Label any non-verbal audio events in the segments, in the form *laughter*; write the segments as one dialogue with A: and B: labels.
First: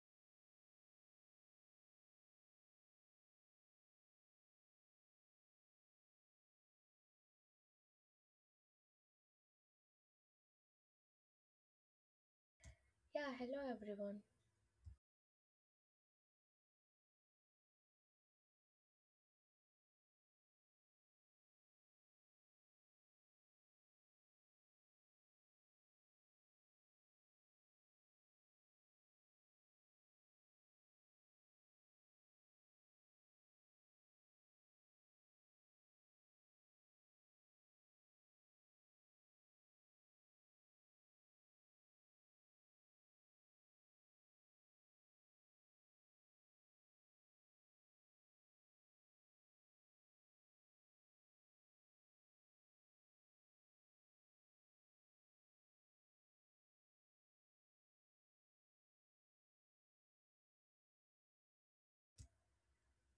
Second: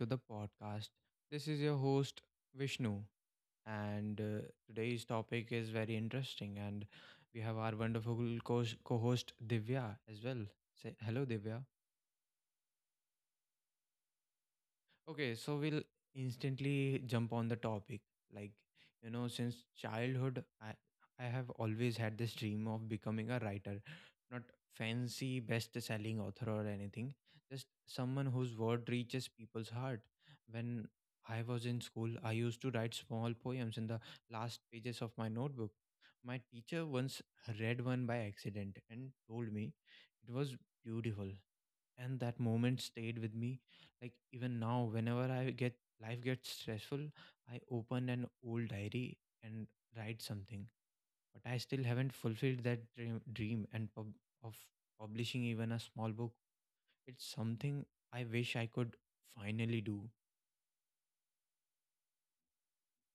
A: to the podcast. This is your host, Vishnu, and today's topic is very interesting. And we have our wonderful co host, Divya, as well. Say hello, Divya.
B: Yeah, hello everyone.
A: Okay, so we'll instantly jump on the topic. Like, you know, since childhood, I have always had this dream of becoming a writer, not fancy best selling author or anything, just someone whose word reaches people's heart. When I was in school, I used to write small poems in the last pages of my notebook. My teacher once read one by accident and told me it was beautiful and that moment stayed with me like even now, whenever I get life gets stressful, I open an old diary and write something. But I still haven't fulfilled that dream of publishing even a small book. It's something I wish I could finally do.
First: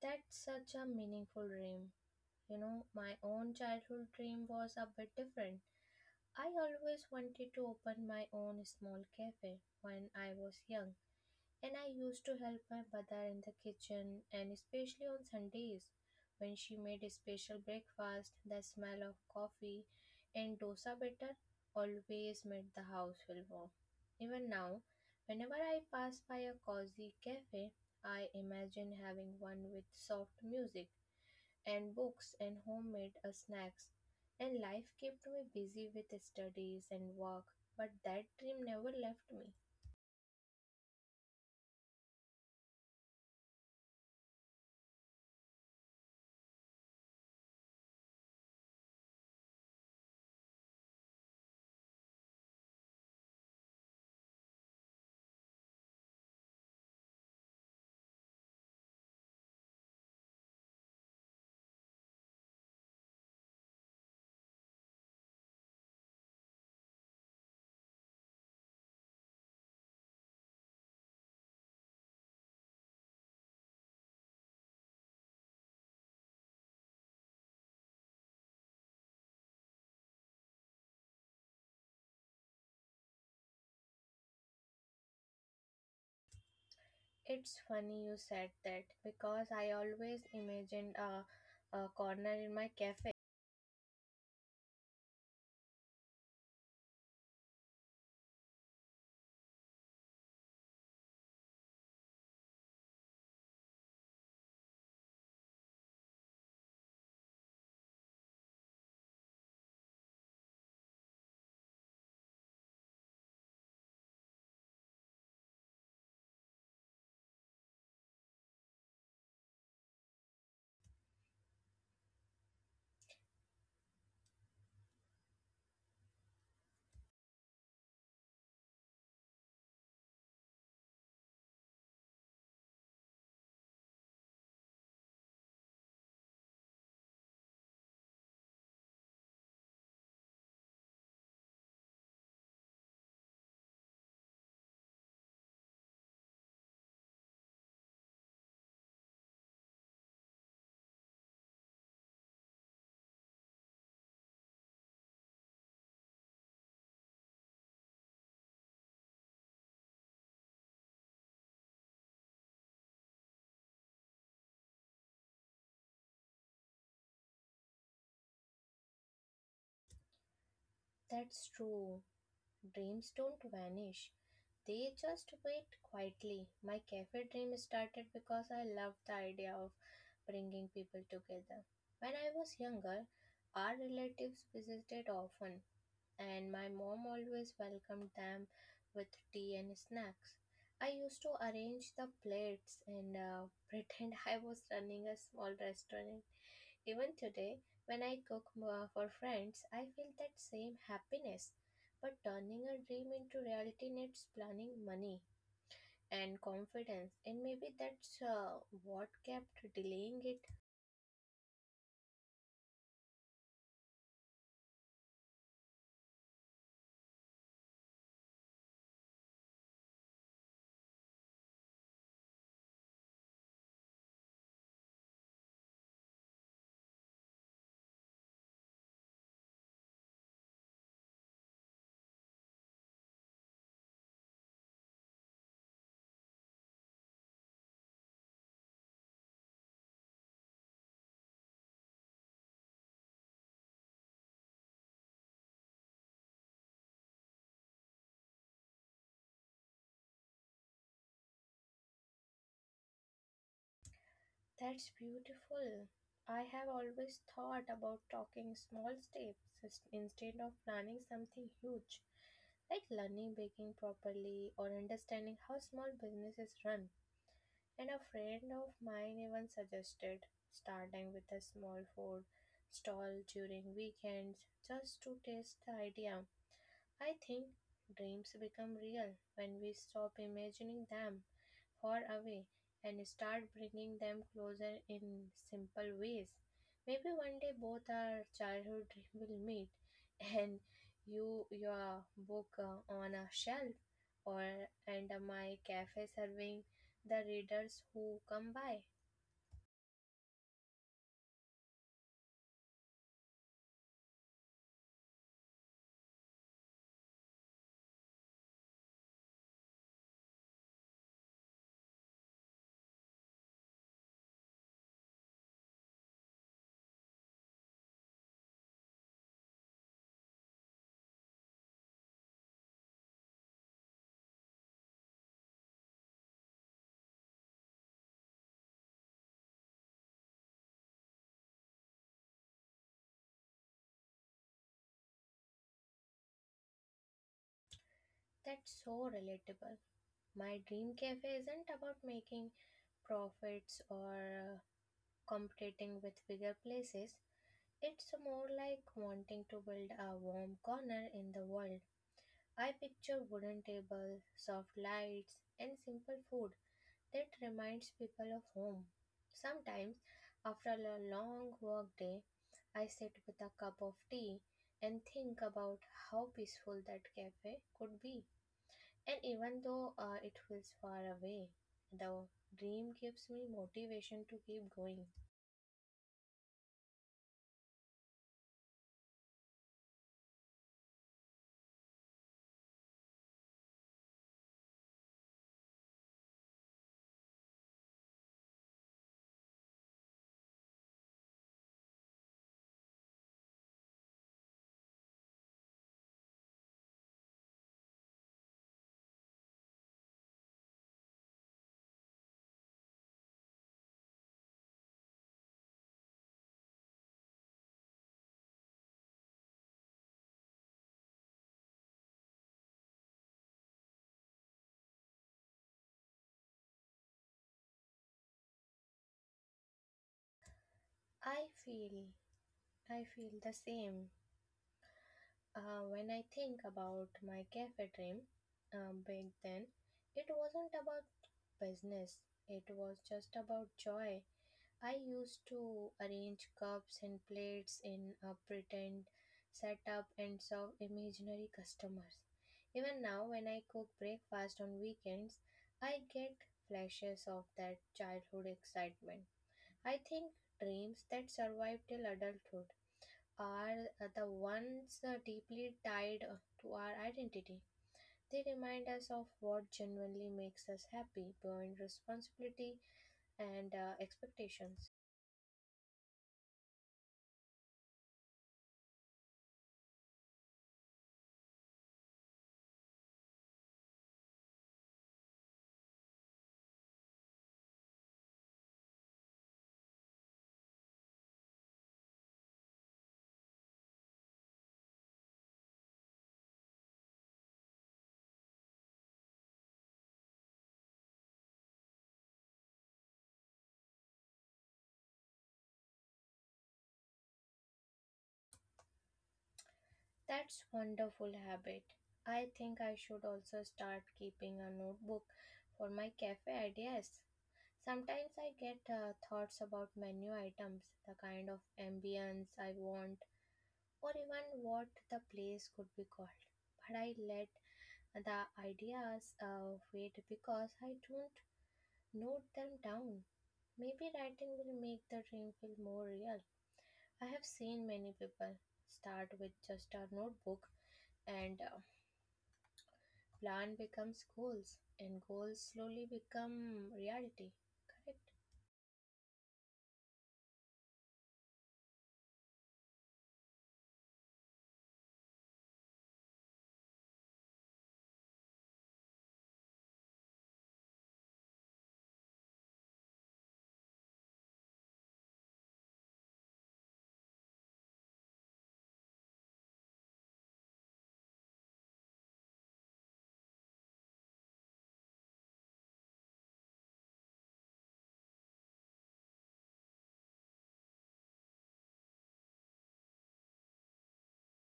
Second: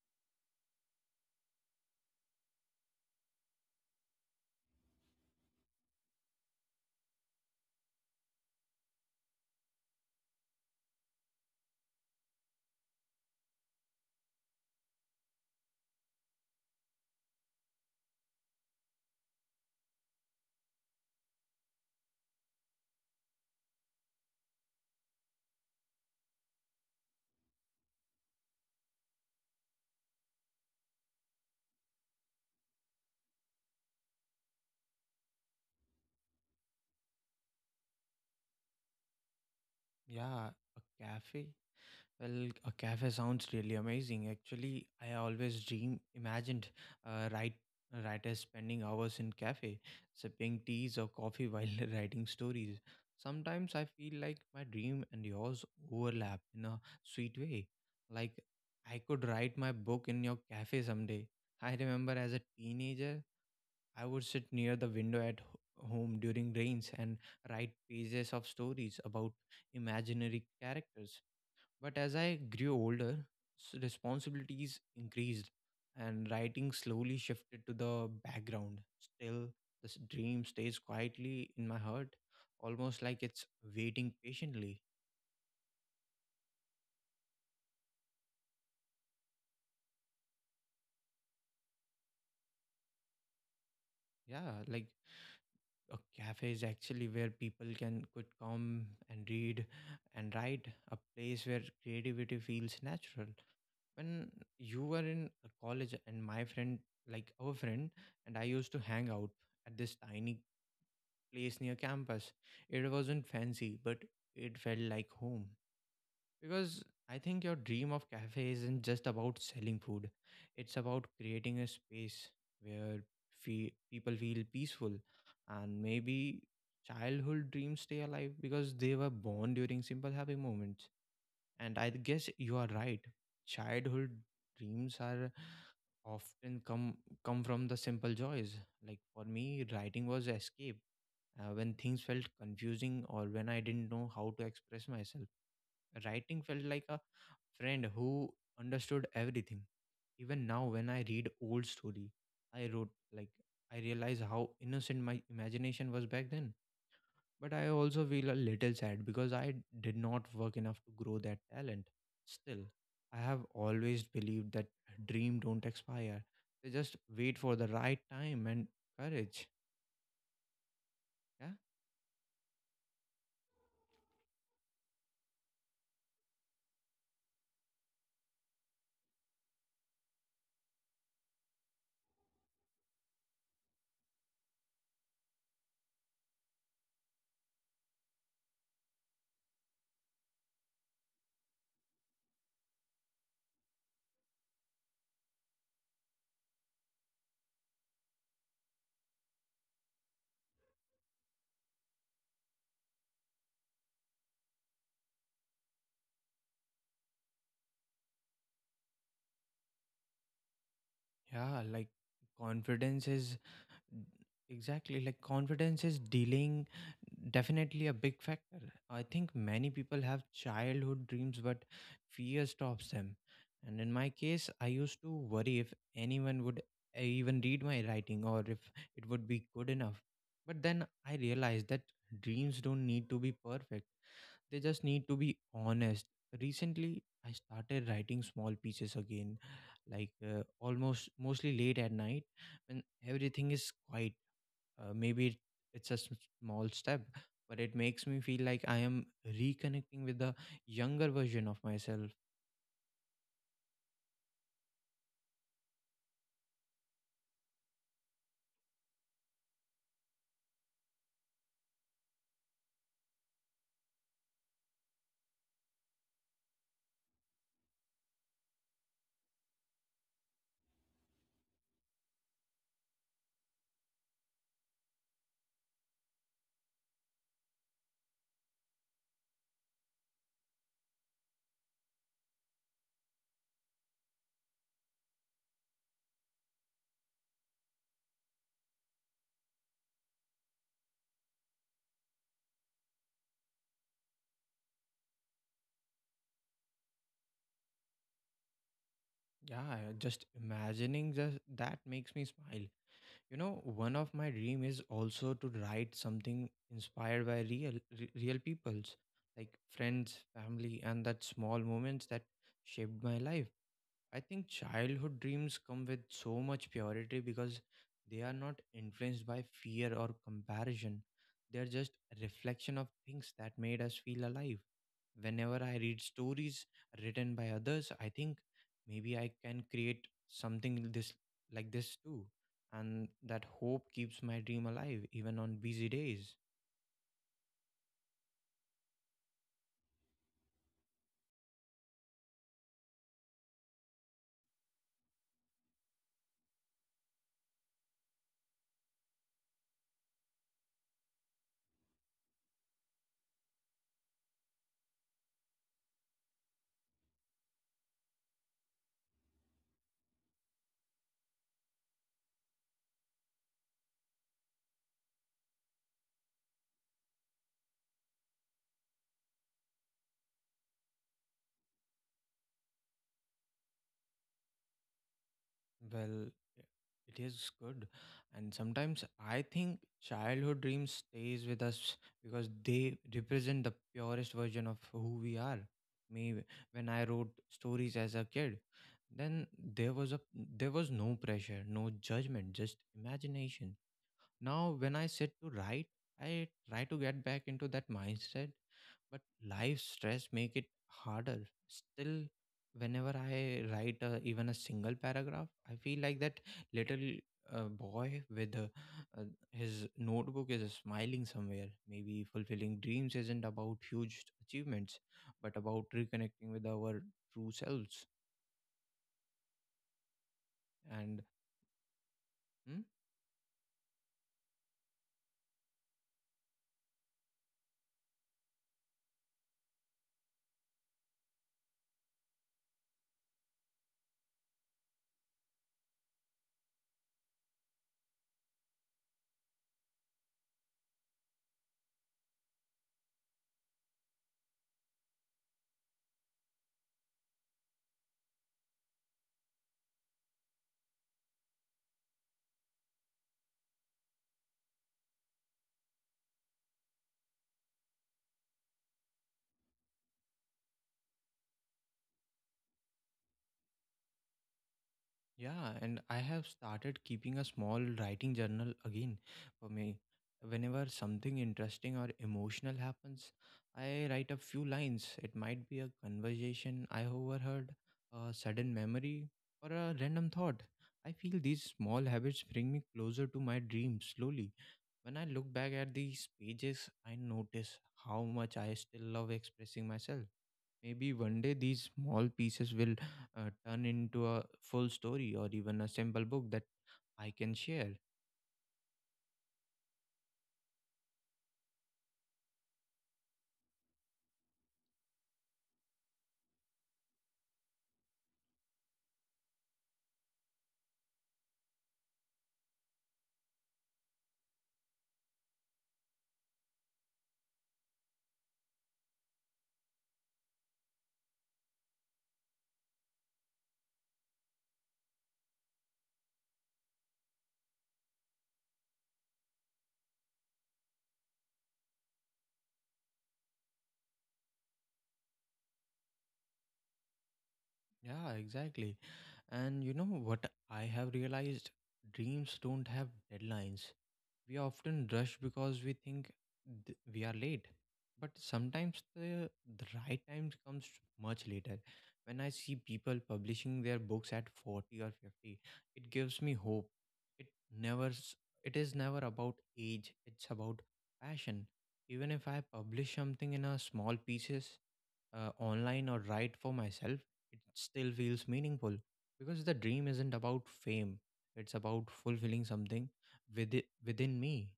B: That's such a meaningful dream. You know, my own childhood dream was a bit different. I always wanted to open my own small cafe when I was young. And I used to help my mother in the kitchen and especially on Sundays when she made a special breakfast, the smell of coffee and dosa batter always made the house feel warm. Even now, whenever I pass by a cozy cafe, I imagine having one with soft music and books and homemade snacks. And life kept me busy with studies and work, but that dream never left me.
A: Yeah, a cafe well, a cafe sounds really amazing. Actually, I always dream imagined uh, write, writers spending hours in cafe, sipping teas or coffee while *laughs* writing stories. Sometimes I feel like my dream and yours overlap in a sweet way. Like I could write my book in your cafe someday. I remember as a teenager, I would sit near the window at home during rains and write pages of stories about imaginary characters, but as I grew older, responsibilities increased and writing slowly shifted to the background. Still, this dream stays quietly in my heart, almost like it's waiting patiently.
B: It's funny you said that because I always imagined a corner in my cafe.
A: Yeah, like a cafe is actually where people can could come and read and write, a place where creativity feels natural. When you were in a college and my friend like our friend and I used to hang out at this tiny place near campus. It wasn't fancy, but it felt like home. Because I think your dream of cafe isn't just about selling food. It's about creating a space where people feel peaceful and maybe childhood dreams stay alive because they were born during simple happy moments and I guess you are right. Childhood dreams are often come come from the simple joys. Like for me, writing was escape. When things felt confusing or when I didn't know how to express myself, writing felt like a friend who understood everything. Even now, when I read old story, I wrote like I realize how innocent my imagination was back then. But I also feel a little sad because I did not work enough to grow that talent. Still, I have always believed that dream don't expire. They just wait for the right time and courage. Yeah.
B: That's true. Dreams don't vanish, they just wait quietly. My cafe dream started because I loved the idea of bringing people together. When I was younger, our relatives visited often, and my mom always welcomed them with tea and snacks. I used to arrange the plates and *laughs* pretend I was running a small restaurant. Even today, when I cook for friends, I feel that same happiness. But turning a dream into reality needs planning, money, and confidence, and maybe that's what kept delaying it.
A: Yeah, like confidence is Exactly. Like confidence is dealing definitely a big factor. I think many people have childhood dreams, but fear stops them. And in my case, I used to worry if anyone would even read my writing or if it would be good enough. But then I realized that dreams don't need to be perfect, they just need to be honest. Recently, I started writing small pieces again, like almost mostly late at night when everything is quiet. uh, maybe it- it's a small step, but it makes me feel like I am reconnecting with the younger version of myself.
B: That's beautiful. I have always thought about talking small steps is- instead of planning something huge, like learning baking properly or understanding how small businesses run. And a friend of mine even suggested starting with a small food stall during weekends just to test the idea. I think dreams become real when we stop imagining them far away and start bringing them closer in simple ways. Maybe one day both our childhood dream will meet and you your book on a shelf or and my cafe serving the readers who come by.
A: Yeah, just that makes me smile. You know, one of my dream is also to write something inspired by real people's like friends, family, and that small moments that shaped my life. I think childhood dreams come with so much purity because they are not influenced by fear or comparison. They are just a reflection of things that made us feel alive. Whenever I read stories written by others, I think maybe I can create something this like this too. And that hope keeps my dream alive even on busy days.
B: That's so relatable. My dream cafe isn't about making profits or uh, competing with bigger places. It's more like wanting to build a warm corner in the world. I picture wooden tables, soft lights, and simple food that reminds people of home. Sometimes, after a long work day, I sit with a cup of tea and think about how peaceful that cafe could be. And even though it feels far away, the dream gives me motivation to keep going.
A: Well, i- it is good. And sometimes I think childhood dreams stays with us because they represent the purest version of who we are. Me when I wrote stories as a kid, then there was no pressure, no judgment, just imagination. Now, when I sit to write, I try to get back into that mindset, but life stress make it harder. Still, whenever I write even a single paragraph, I feel like that little boy with uh, his notebook is smiling somewhere. Maybe fulfilling dreams isn't about huge achievements, but about reconnecting with our true selves. And
B: I feel
A: hmm?
B: I feel the same. When I think about my cafe dream, back then, it wasn't about business, it was just about joy. I used to arrange cups and plates in a pretend setup and serve imaginary customers. Even now, when I cook breakfast on weekends, I get flashes of that childhood excitement. I think dreams that survive till adulthood are the ones deeply tied to our identity. They remind us of what genuinely makes us happy beyond responsibility and expectations.
A: Yeah, and I have started keeping a small writing journal again for me. Whenever something interesting or emotional happens, I write a few lines. It might be a conversation I overheard, a sudden memory, or a random thought. I feel these small habits bring me closer to my dreams slowly. When I look back at these pages, I notice how much I still love expressing myself. Maybe one day these small pieces will turn into a full story or even a simple book that I can share.
B: That's wonderful habit. I think I should also start keeping a notebook for my cafe ideas. Sometimes I get thoughts about menu items, the kind of ambience I want, or even what the place could be called. But I let the ideas wait because I don't note them down. Maybe writing will make the dream feel more real. I have seen many people start with just a notebook and plan becomes goals and goals slowly become reality. Correct?
A: Yeah, exactly. And you know what I have realized? Dreams don't have deadlines. We often rush because we think we are late. But sometimes the right time comes much later. When I see people publishing their books at 40 or 50, it gives me hope. It never s- it is never about age, it's about passion. Even if I publish something in a small pieces, online or write for myself, it still feels meaningful because the dream isn't about fame. It's about fulfilling something within me.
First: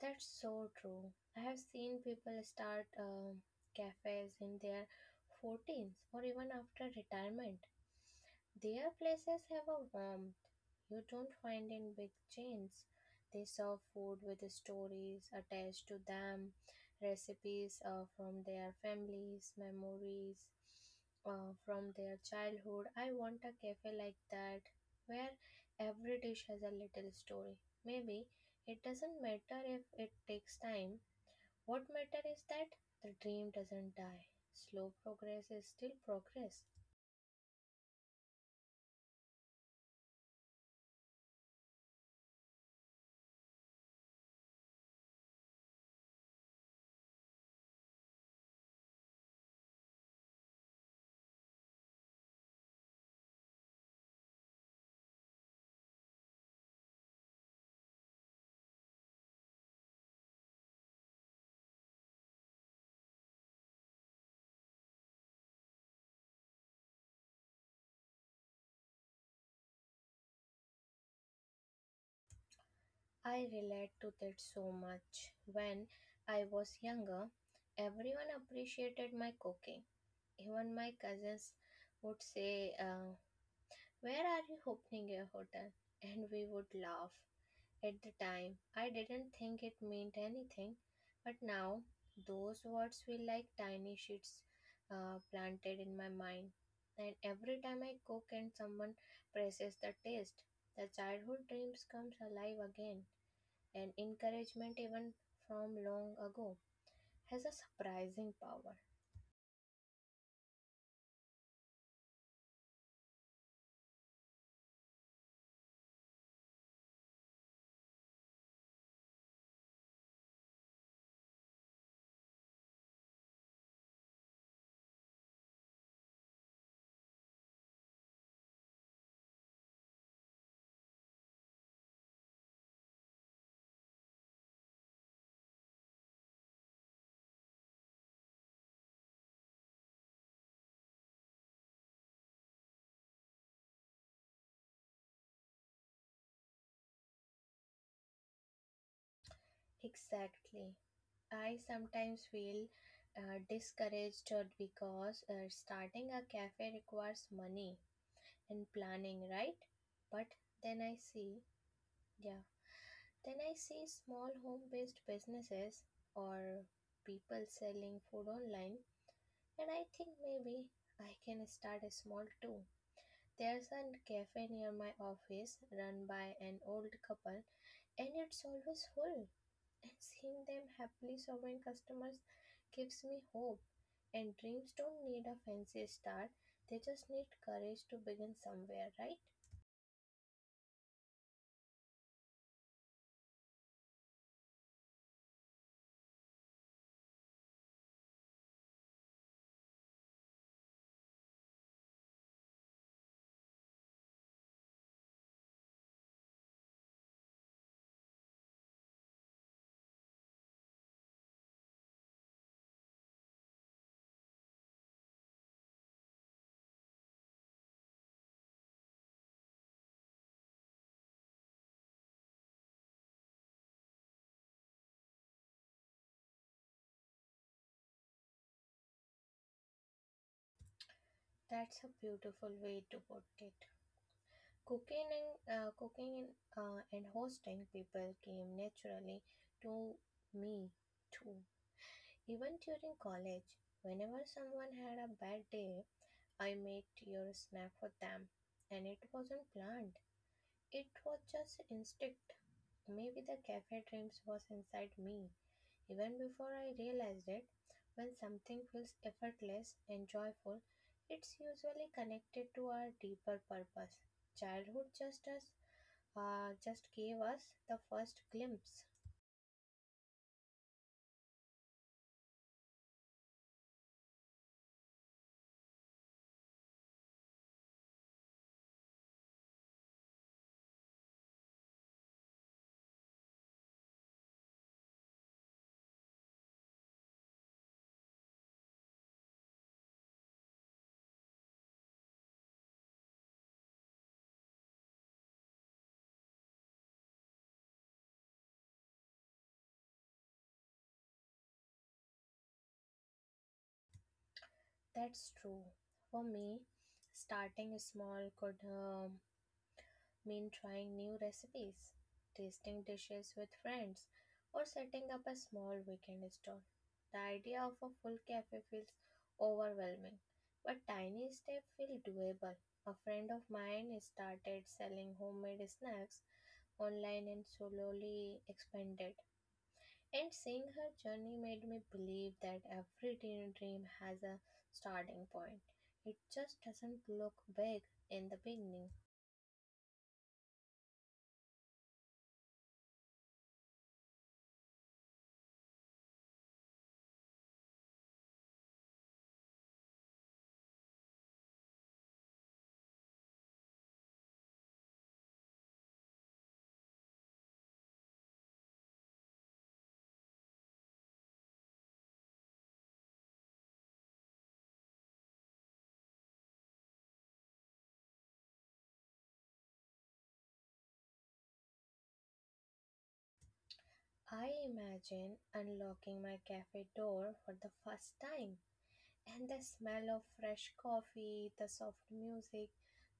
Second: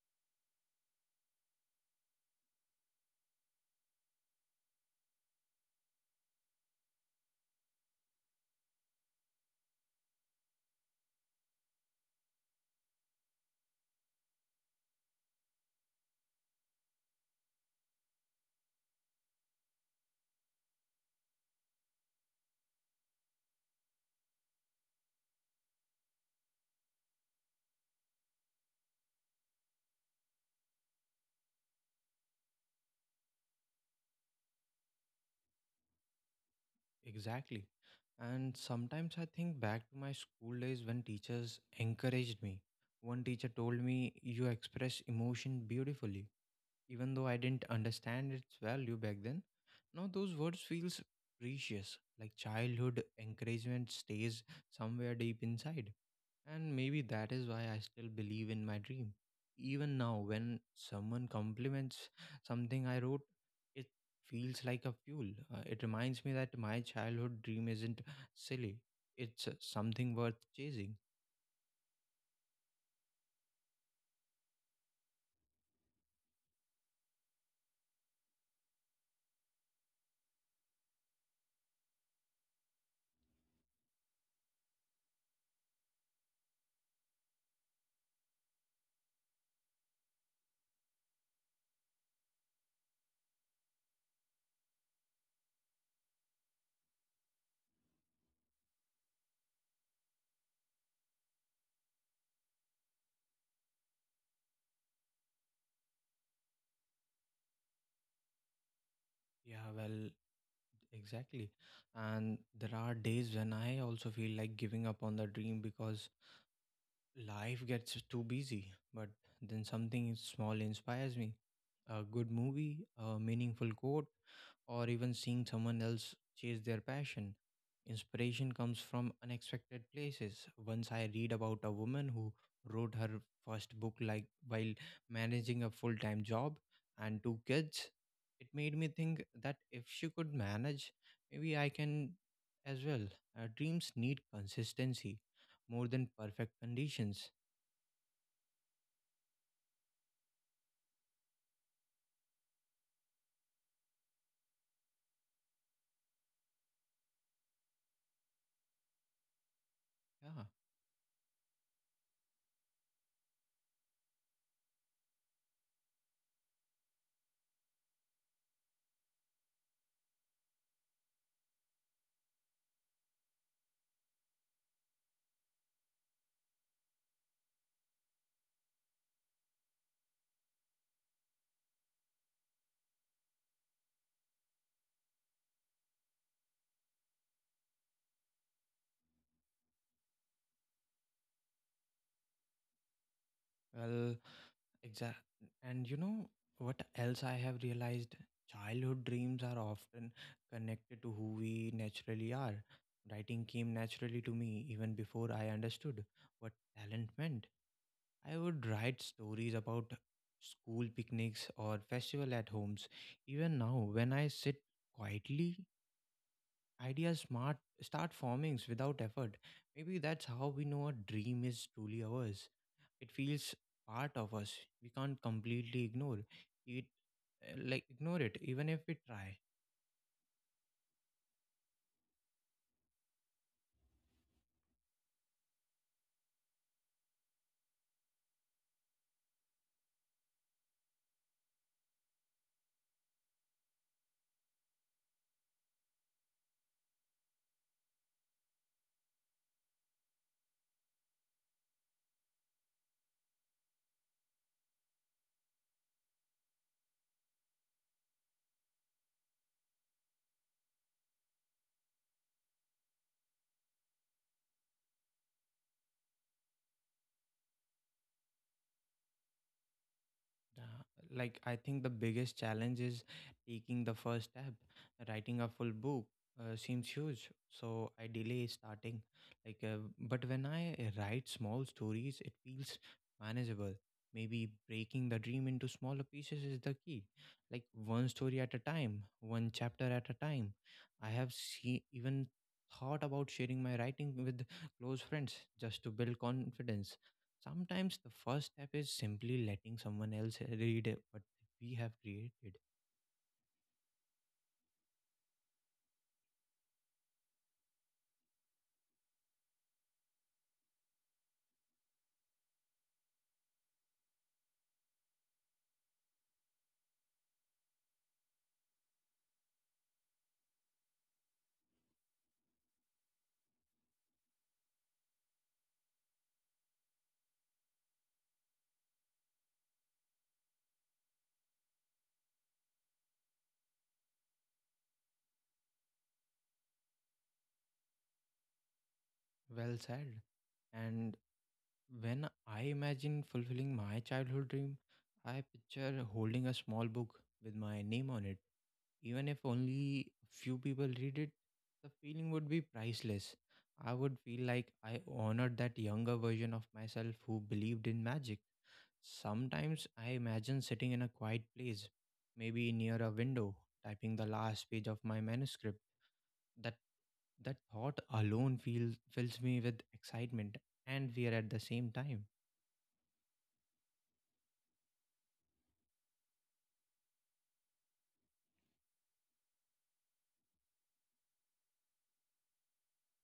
B: That's so true. I have seen people start cafes in their 14s or even after retirement. Their places have a warmth you don't find in big chains. They serve food with stories attached to them, recipes from their families, memories from their childhood. I want a cafe like that where every dish has a little story. Maybe it doesn't matter if it takes time. What matters is that the dream doesn't die. Slow progress is still progress.
A: Exactly. And sometimes I think back to my school days when teachers encouraged me. One teacher told me, "You express emotion beautifully." Even though I didn't understand its value back then, now those words feels precious. Like childhood encouragement stays somewhere deep inside. And maybe that is why I still believe in my dream. Even now, when someone compliments something I wrote, it feels like a fuel. It reminds me that my childhood dream isn't silly, it's something worth chasing.
B: I relate to that so much. When I was younger, everyone appreciated my cooking. Even my cousins would say, where are you opening your hotel? And we would laugh. At the time, I didn't think it meant anything, but now those words feel like tiny seeds planted in my mind. And every time I cook and someone praises the taste, the childhood dreams comes alive again. And encouragement, even from long ago, has a surprising power.
A: Yeah, well, exactly. And there are days when I also feel like giving up on the dream because life gets too busy. But then something small inspires me, a good movie, a meaningful quote or even seeing someone else chase their passion. Inspiration comes from unexpected places. Once I read about a woman who wrote her first book like while managing a full-time job and two kids. It made me think that if she could manage, maybe I can as well. Our dreams need consistency more than perfect conditions.
B: Exactly. I sometimes feel discouraged because starting a cafe requires money and planning, right? But
A: Yeah.
B: then I see, yeah, then I see small home based businesses or people selling food online, and I think maybe I can start a small too. There's a cafe near my office run by an old couple, and it's always full. And seeing them happily serving customers gives me hope. And dreams don't need a fancy start, they just need courage to begin somewhere, right?
A: Well, Exactly. And you know what else I have realized? Childhood dreams are often connected to who we naturally are. Writing came naturally to me even before I understood what talent meant. I would write stories about school picnics or festival at homes. Even now, when I sit quietly, ideas smart start forming without effort. Maybe that's how we know a dream is truly ours, it feels part of us, we can't completely it ignore it even if we try.
B: That's a beautiful way to put it. Cooking cooking and hosting people came naturally to me too. Even during college, whenever someone had a bad day, I made your snack for them, and it wasn't planned. It was just instinct. Maybe the cafe dreams was inside me, even before I realized it. When something feels effortless and joyful, it's usually connected to our deeper purpose. Childhood just us, just gave us the first glimpse.
A: Yeah, like I think the biggest challenge is taking the first step. Writing a full book seems huge, so I delay starting. But when I write small stories, it feels manageable. Maybe breaking the dream into smaller pieces is the key. Like one story at a time, one chapter at a time. I have see even thought about sharing my writing with close friends just to build confidence. Sometimes the first step is simply letting someone else read it, what we have created.
B: That's true. For me, starting small could mean trying new recipes, tasting dishes with friends, or setting up a small weekend stall. The idea of a full cafe feels overwhelming, but tiny steps feel doable. A friend of mine started selling homemade snacks online and slowly expanded. And seeing her journey made me believe that every teen dream has a starting point. It just doesn't look big in the beginning.
A: Well said. And when I imagine fulfilling my childhood dream, I picture holding a small book with my name on it. Even if only few people read it, the feeling would be priceless. I would feel like I honored that younger version of myself who believed in magic. Sometimes I imagine sitting in a quiet place, maybe near a window, typing the last page of my manuscript. That that thought alone feels fills me with excitement and fear at the same time.
B: I imagine unlocking my cafe door for the first time and the smell of fresh coffee, the soft music,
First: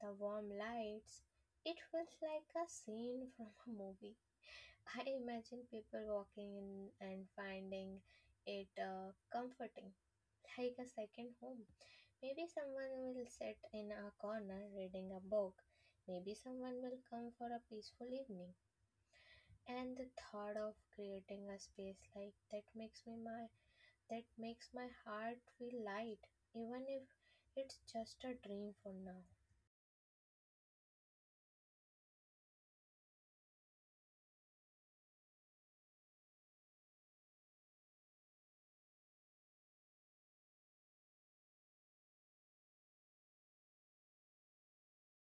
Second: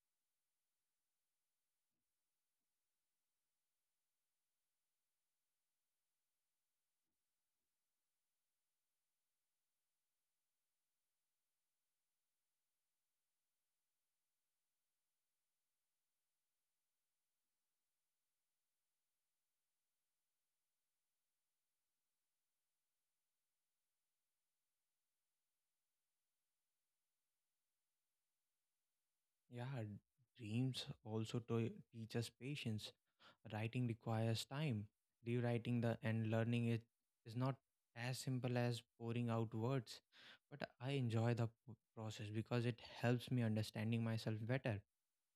B: the warm lights. It feels like a scene from a movie. I imagine people walking in and finding it comforting, like a second home. Maybe someone will sit in a corner reading a book. Maybe someone will come for a peaceful evening and the thought of creating a space like that makes me my that makes my heart feel light, even if it's just a dream for now.
A: Yeah, dreams also to teach us patience. Writing requires time. Rewriting the and learning it is not as simple as pouring out words, but I enjoy the process because it helps me understanding myself better.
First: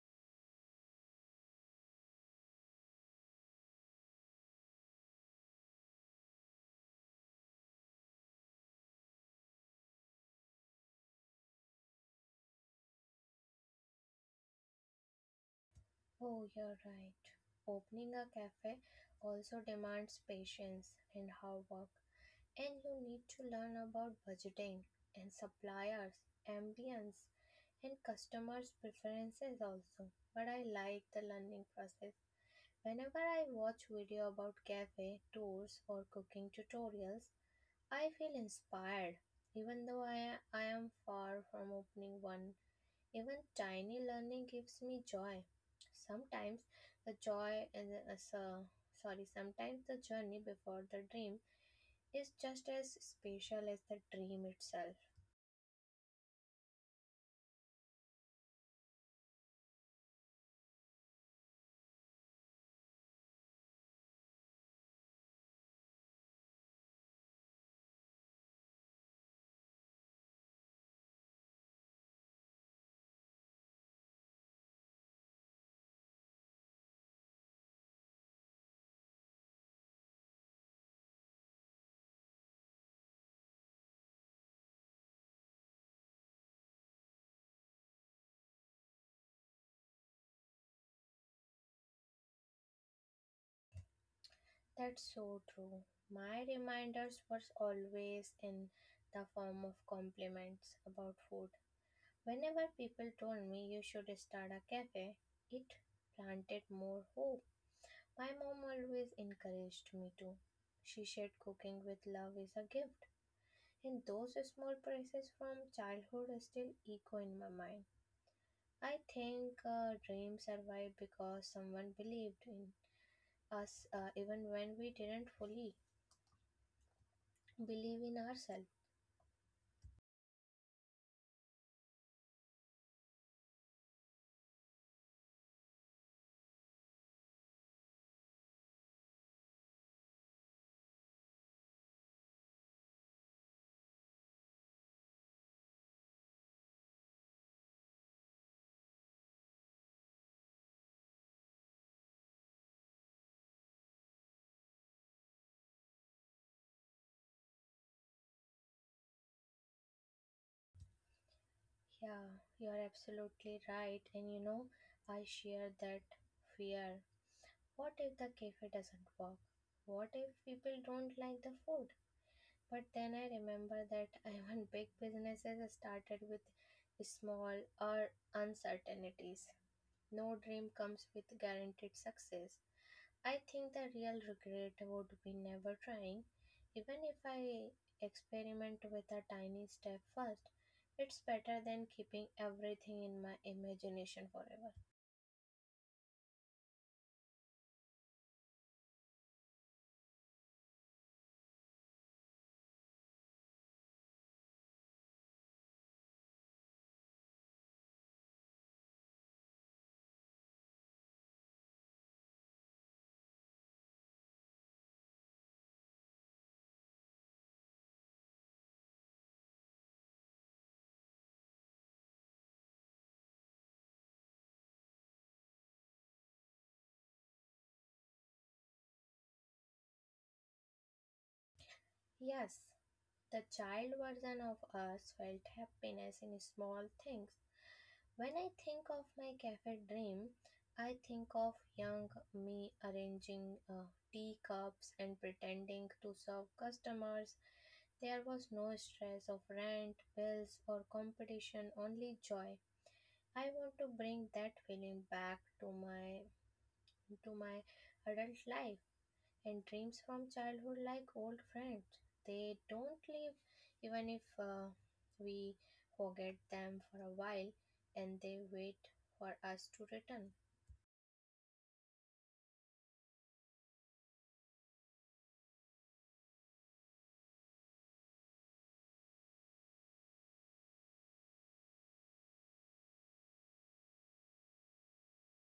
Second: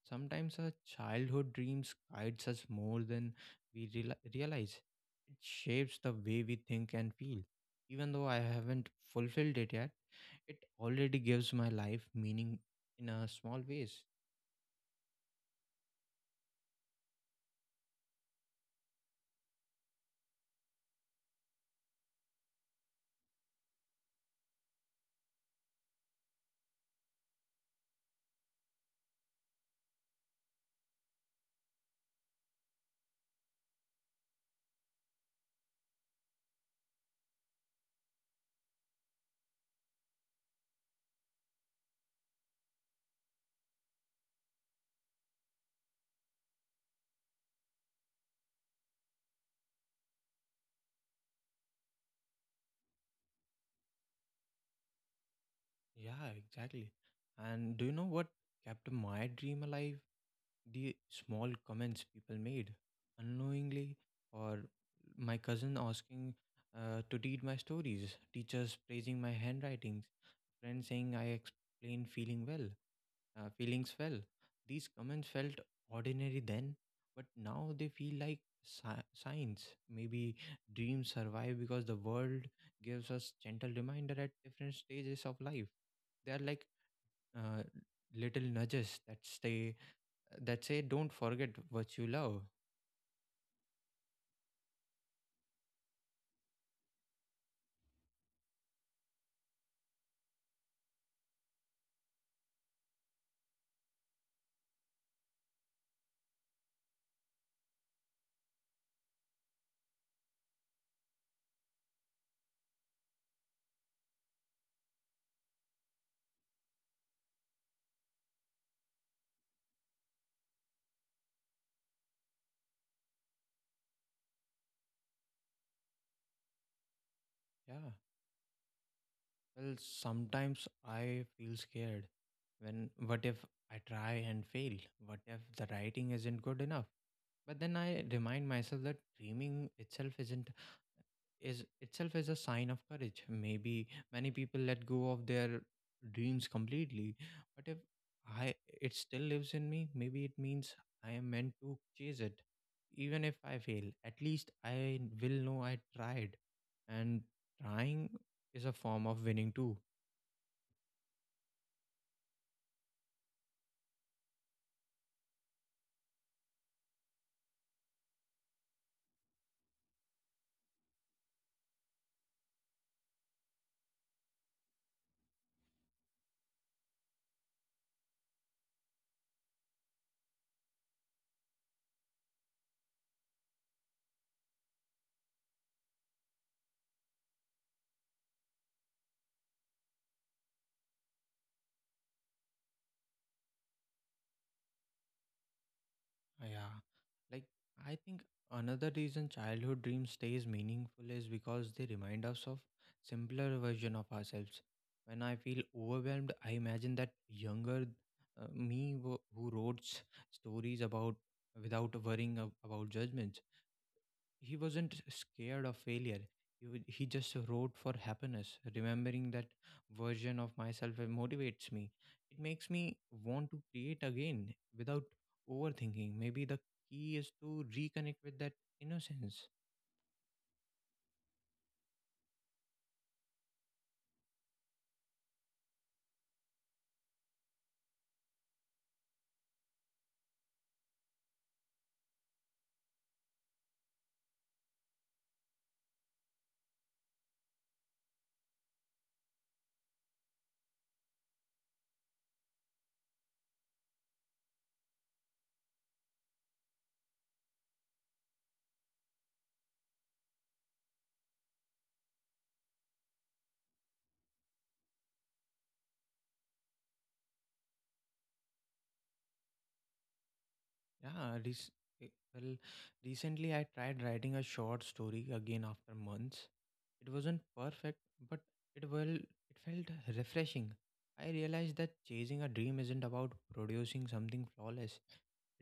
A: Sometimes our childhood dreams guides us more than we realize. It shapes the way we think and feel. Even though I haven't fulfilled it yet, it already gives my life meaning in a small ways.
B: Oh, you're right, opening a cafe also demands patience and hard work, and you need to learn about budgeting and suppliers, ambience, and customers preferences also, but I like the learning process. Whenever I watch video about cafe tours or cooking tutorials, I feel inspired. Even though I am far from opening one, even tiny learning gives me joy. Sometimes the joy is, so- sorry, sometimes the journey before the dream is just as special as the dream itself.
A: Yeah, exactly. And do you know what kept my dream alive? The small comments people made unknowingly, or my cousin asking to read my stories, teachers praising my handwriting, friend saying I explained feelings fell. These comments felt ordinary then, but now they feel like signs. Maybe dreams survive because the world gives us gentle reminder at different stages of life. They are like uh, little nudges that say, "Don't forget what you love."
B: That's so true. My reminders were always in the form of compliments about food. Whenever people told me you should start a cafe, it planted more hope. My mom always encouraged me to. She said cooking with love is a gift, and those small praises from childhood still echo in my mind. I think dreams survive because someone believed in us even when we didn't fully
A: Yeah.
B: believe in ourselves.
A: Well, sometimes I feel scared when what if I try and fail? What if the writing isn't good enough? But then I remind myself that dreaming itself isn't is itself is a sign of courage. Maybe many people let go of their dreams completely, but if I it still lives in me, maybe it means I am meant to chase it. Even if I fail, at least I will know I tried. And trying is a form of winning too.
B: Yeah, you're absolutely right, and you know, I share that fear. What if the cafe doesn't work? What if people don't like the food? But then I remember that *laughs* even big businesses started with small or uncertainties. No dream comes with guaranteed success. I think the real regret would be never trying. Even if I experiment with a tiny step first, it's better than keeping everything in my imagination forever.
A: Yeah. Like, I think another reason childhood dreams stays meaningful is because they remind us of simpler version of ourselves. When I feel overwhelmed, I imagine that younger who wrote stories about without worrying about judgment, he wasn't scared of failure, he, he just wrote for happiness. Remembering that version of myself, it motivates me, it makes me want to create again without overthinking. Maybe the key is to reconnect with that innocence.
B: Yes, the child version of us felt happiness in small things. When I think of my cafe dream, I think of young me arranging teacups and pretending to serve customers. There was no stress of rent, bills, or competition, only joy. I want to bring that feeling back to my adult life. And dreams from childhood, like old friends, they don't leave even if we forget them for a while, and they wait for us to return.
A: Yeah rec- eh, well recently I tried writing a short story again after months. It wasn't perfect, but it felt refreshing. I realized that chasing a dream isn't about producing something flawless.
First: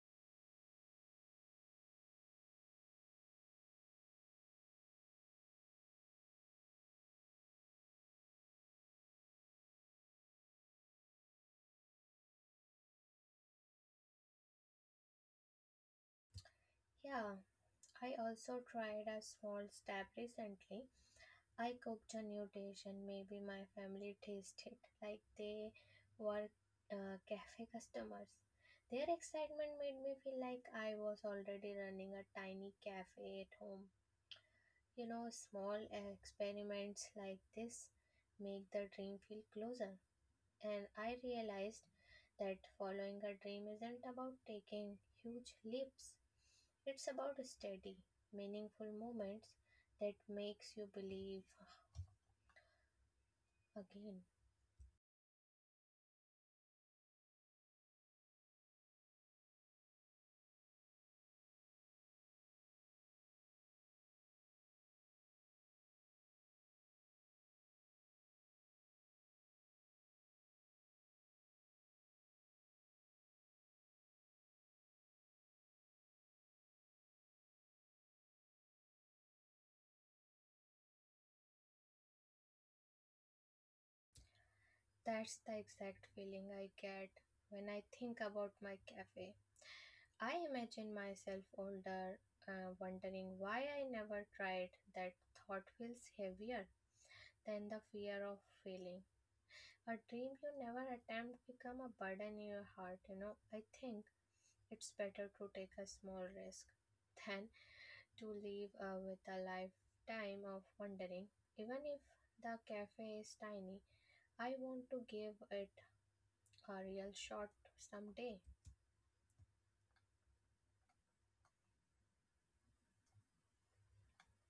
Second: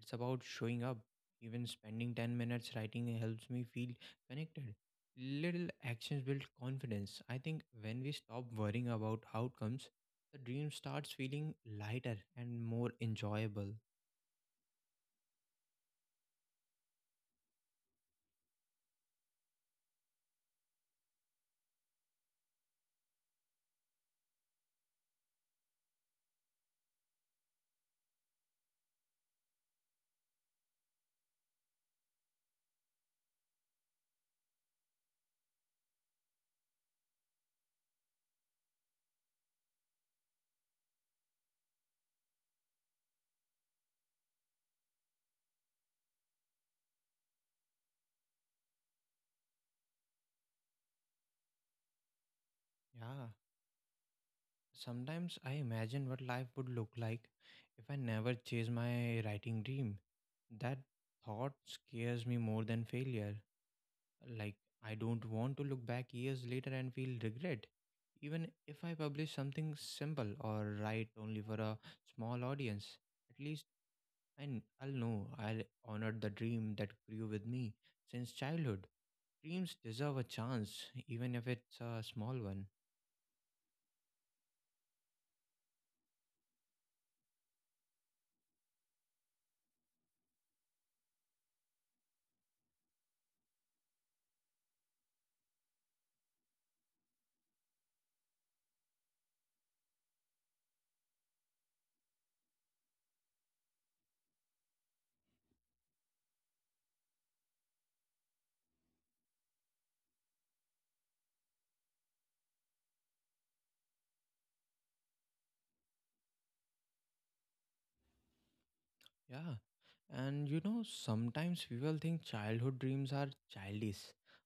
A: It's about showing up. Even spending 10 minutes writing helps me feel connected. Little actions build confidence. I think when we stop worrying about outcomes, the dream starts feeling lighter and more enjoyable.
B: Yeah, I also tried a small step recently. I cooked a new dish and maybe my family tasted like they were cafe customers. Their excitement made me feel like I was already running a tiny cafe at home. You know, small experiments like this make the dream feel closer. And I realized that following a dream isn't about taking huge leaps. It's about steady, meaningful moments that makes you believe
A: Yeah.
B: again.
A: Sometimes I imagine what life would look like if I never chase my writing dream. That thought scares me more than failure. Like, I don't want to look back years later and feel regret. Even if I publish something simple or write only for a small audience, at least I'll know I'll honored the dream that grew with me since childhood. Dreams deserve a chance, even if it's a small one.
B: That's the exact feeling I get when I think about my cafe. I imagine myself older, wondering why I never tried. That thought feels heavier than the fear of failing. A dream you never attempt become a burden in your heart, you know. I think it's better to take a small risk than to live with a lifetime of wondering. Even if the cafe is tiny, I want to give it a real shot someday.
A: Yeah. And you know, sometimes people think childhood dreams are childish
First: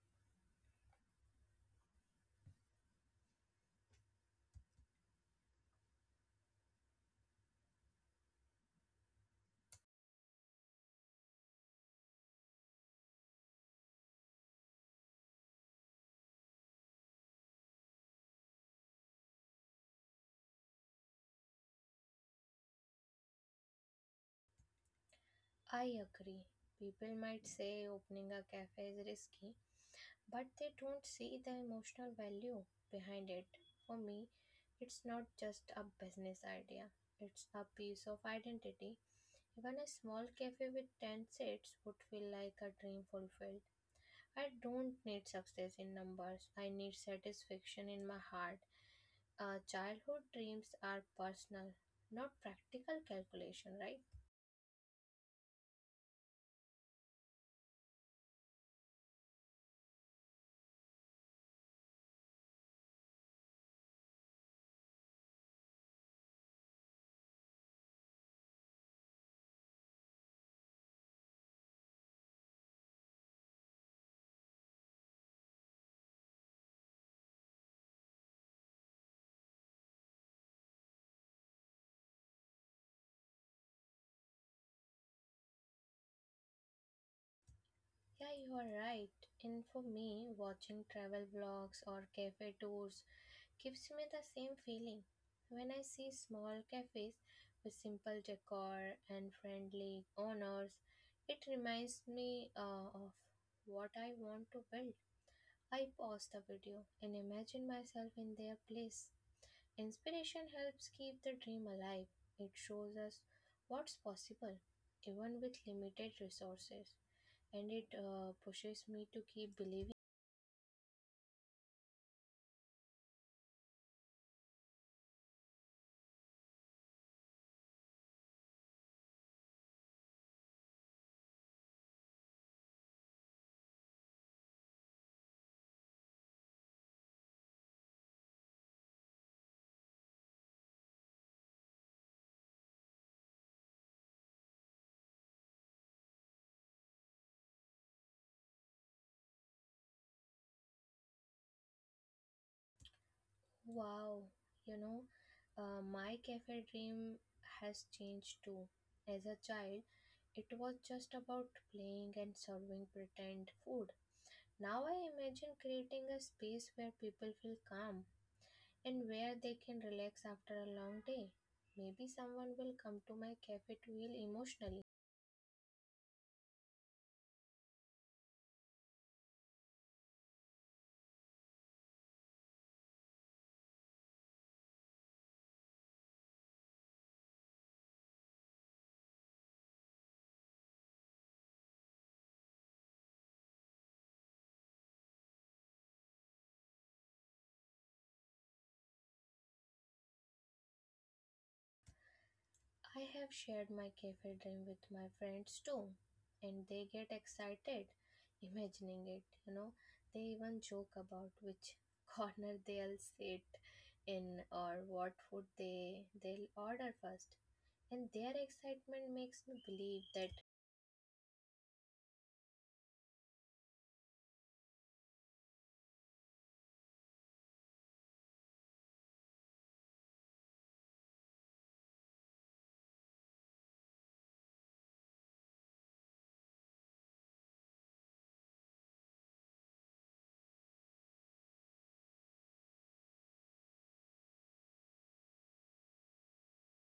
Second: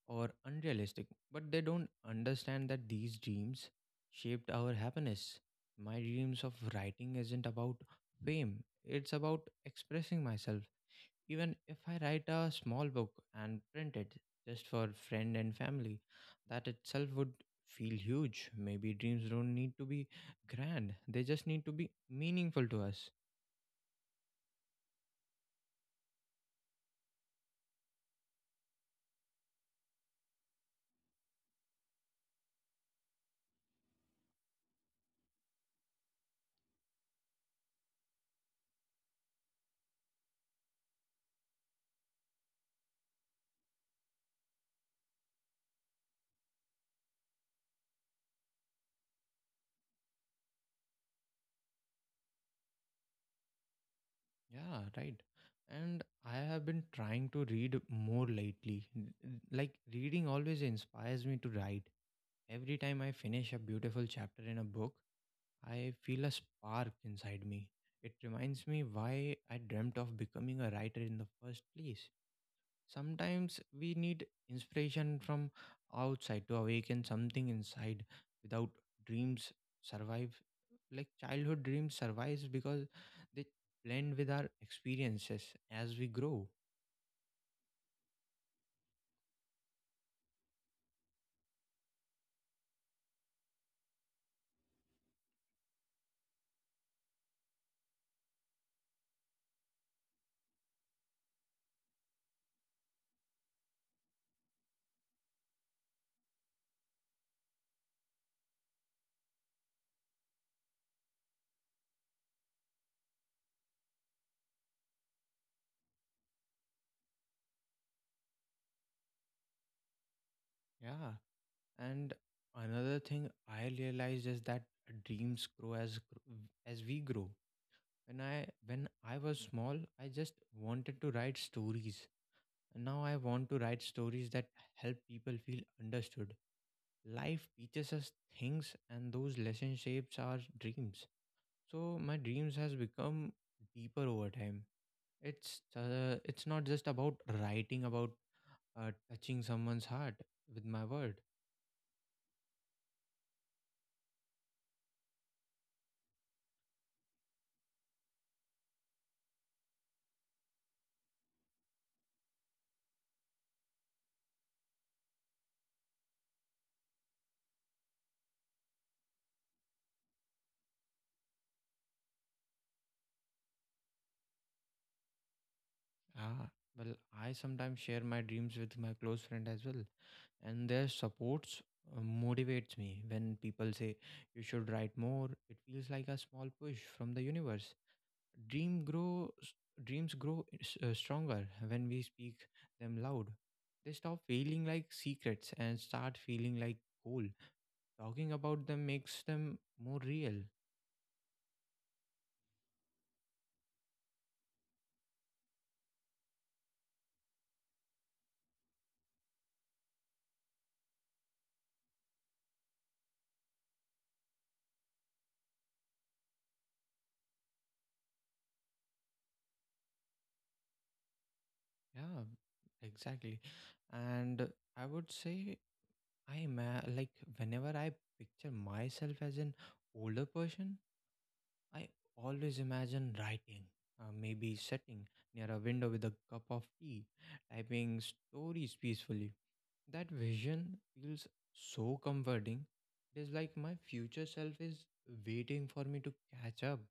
A: or unrealistic, but they don't understand that these dreams shaped our happiness. My dreams of writing isn't about fame, it's about expressing myself. Even if I write a small book and print it just for friend and family, that itself would feel huge. Maybe dreams don't need to be grand, they just need to be meaningful to us.
B: I agree. People might say opening a cafe is risky, but they don't see the emotional value behind it. For me, it's not just a business idea, it's a piece of identity. Even a small cafe with 10 seats would feel like a dream fulfilled. I don't need success in numbers, I need satisfaction in my heart. Childhood dreams are personal, not practical calculation, right?
A: Yeah, right. And I have been trying to read more lately. Like, reading always inspires me to write. Every time I finish a beautiful chapter in a book, I feel a spark inside me. It reminds me why I dreamt of becoming a writer in the first place. Sometimes we need inspiration from outside to awaken something inside. Without dreams, survive, like childhood dreams survives because they blend with our experiences as we grow.
B: Yeah, you are right. And for me, watching travel vlogs or cafe tours gives me the same feeling when I see small cafes with simple decor and friendly owners. It reminds me of what I want to build. I pause the video and imagine myself in their place. Inspiration helps keep the dream alive. It shows us what's possible, even with limited resources, and it pushes me to keep believing.
A: Yeah, and another thing I realized is that dreams grow as gr- as we grow. When I was small, I just wanted to write stories. And now I want to write stories that help people feel understood. Life teaches us things and those lessons shapes our dreams, so my dreams has become deeper over time. It's not just about writing, about touching someone's heart with my word.
B: Wow, you know, my cafe dream has changed too. As a child, it was just about playing and serving pretend food. Now I imagine creating a space where people feel calm and where they can relax after a long day. Maybe someone will come to my cafe to heal emotionally.
A: Ah, well, I sometimes share my dreams with my close friend as well, and their supports motivates me. When people say you should write more, it feels like a small push from the universe. dream grows Dreams grow stronger when we speak them loud. They stop feeling like secrets and start feeling like goal. Talking about them makes them more real.
B: I have shared my cafe dream with my friends too, and they get excited imagining it, you know. They even joke about which *laughs* corner they'll sit in or what food they'll order first. And their excitement makes me believe that.
A: Yeah, exactly. And I would say like whenever I picture myself as an older person, I always imagine writing, maybe sitting near a window with a cup of tea, typing stories peacefully. That vision feels so comforting. It is like my future self is waiting for me to catch up.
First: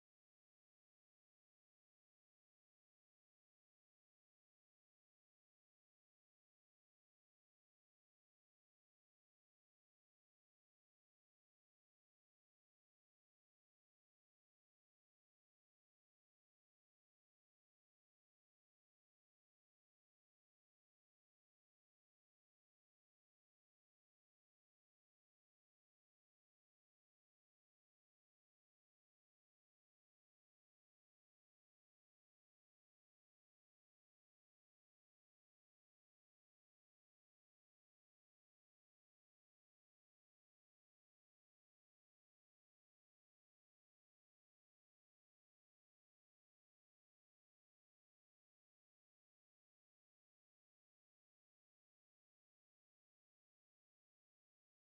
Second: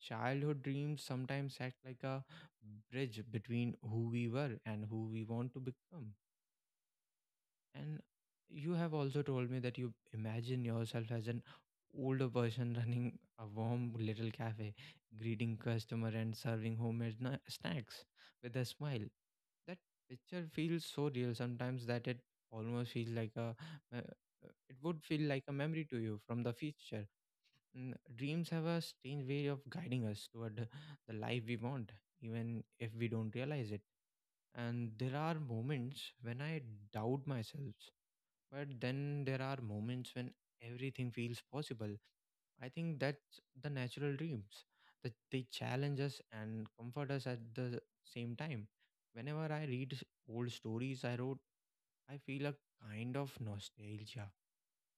A: Childhood dreams sometimes act like a bridge between who we were and who we want to become. And you have also told me that you imagine yourself as an older person *laughs* running a warm little cafe, greeting customer and serving homemade snacks with a smile. That picture feels so real sometimes that it almost feels like a uh, it would feel like a memory to you from the future. Mm, dreams have a strange way of guiding us toward the life we want, even if we don't realize it. And there are moments when I doubt myself, but then there are moments when everything feels possible. I think that's the natural dreams. That they challenge us and comfort us at the same time. Whenever I read old stories I wrote, I feel a kind of nostalgia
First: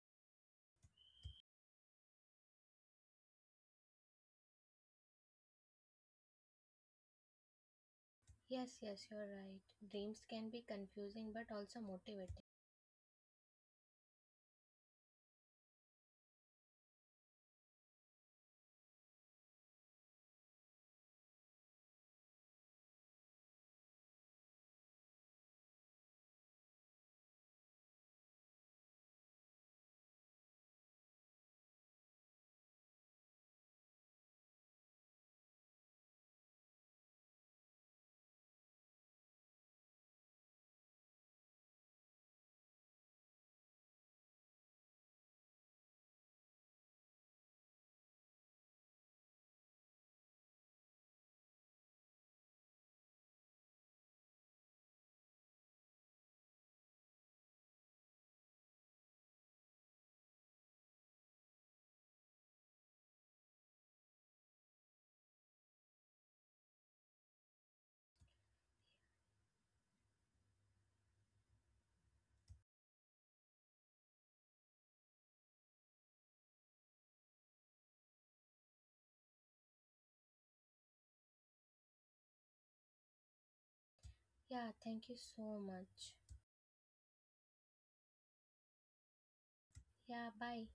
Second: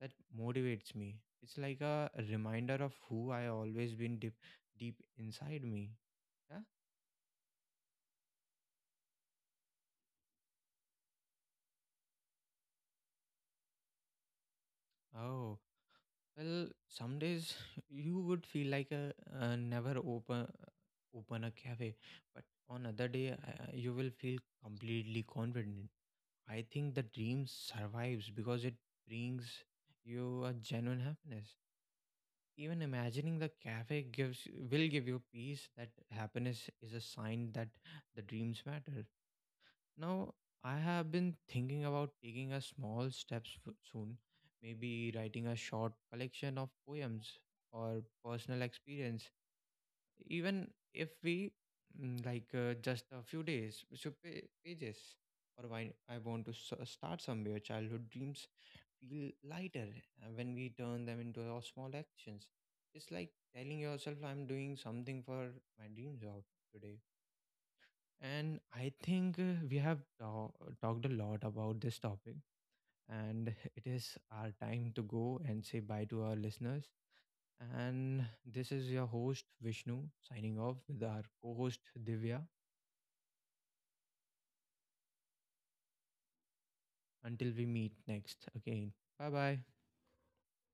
A: that motivates me. It's like a reminder of who I always been, deep, deep inside me. Yeah.
B: Yes, yes, you're right. Dreams can be confusing but also motivating.
A: Oh, well, some days *laughs* you would feel like never open a cafe, but on other day, you will feel completely confident. I think the dream survives because it brings you a genuine happiness. Even imagining the cafe gives will give you peace. That happiness is a sign that the dreams matter. Now, I have been thinking about taking a small steps soon, maybe writing a short collection of poems or personal experience, even if we just a few days, so pages. Or why I want to start somewhere. Childhood dreams feel lighter when we turn them into our small actions. It's like telling yourself, "I'm doing something for my dreams of today." And I think we have talked a lot about this topic, and *laughs* it is our time to go and say bye to our listeners. And this is your host, Vishnu, signing off with our co host, Divya.
B: Yeah, thank you so much.
A: Until we meet next again. Bye bye.
B: Yeah, bye.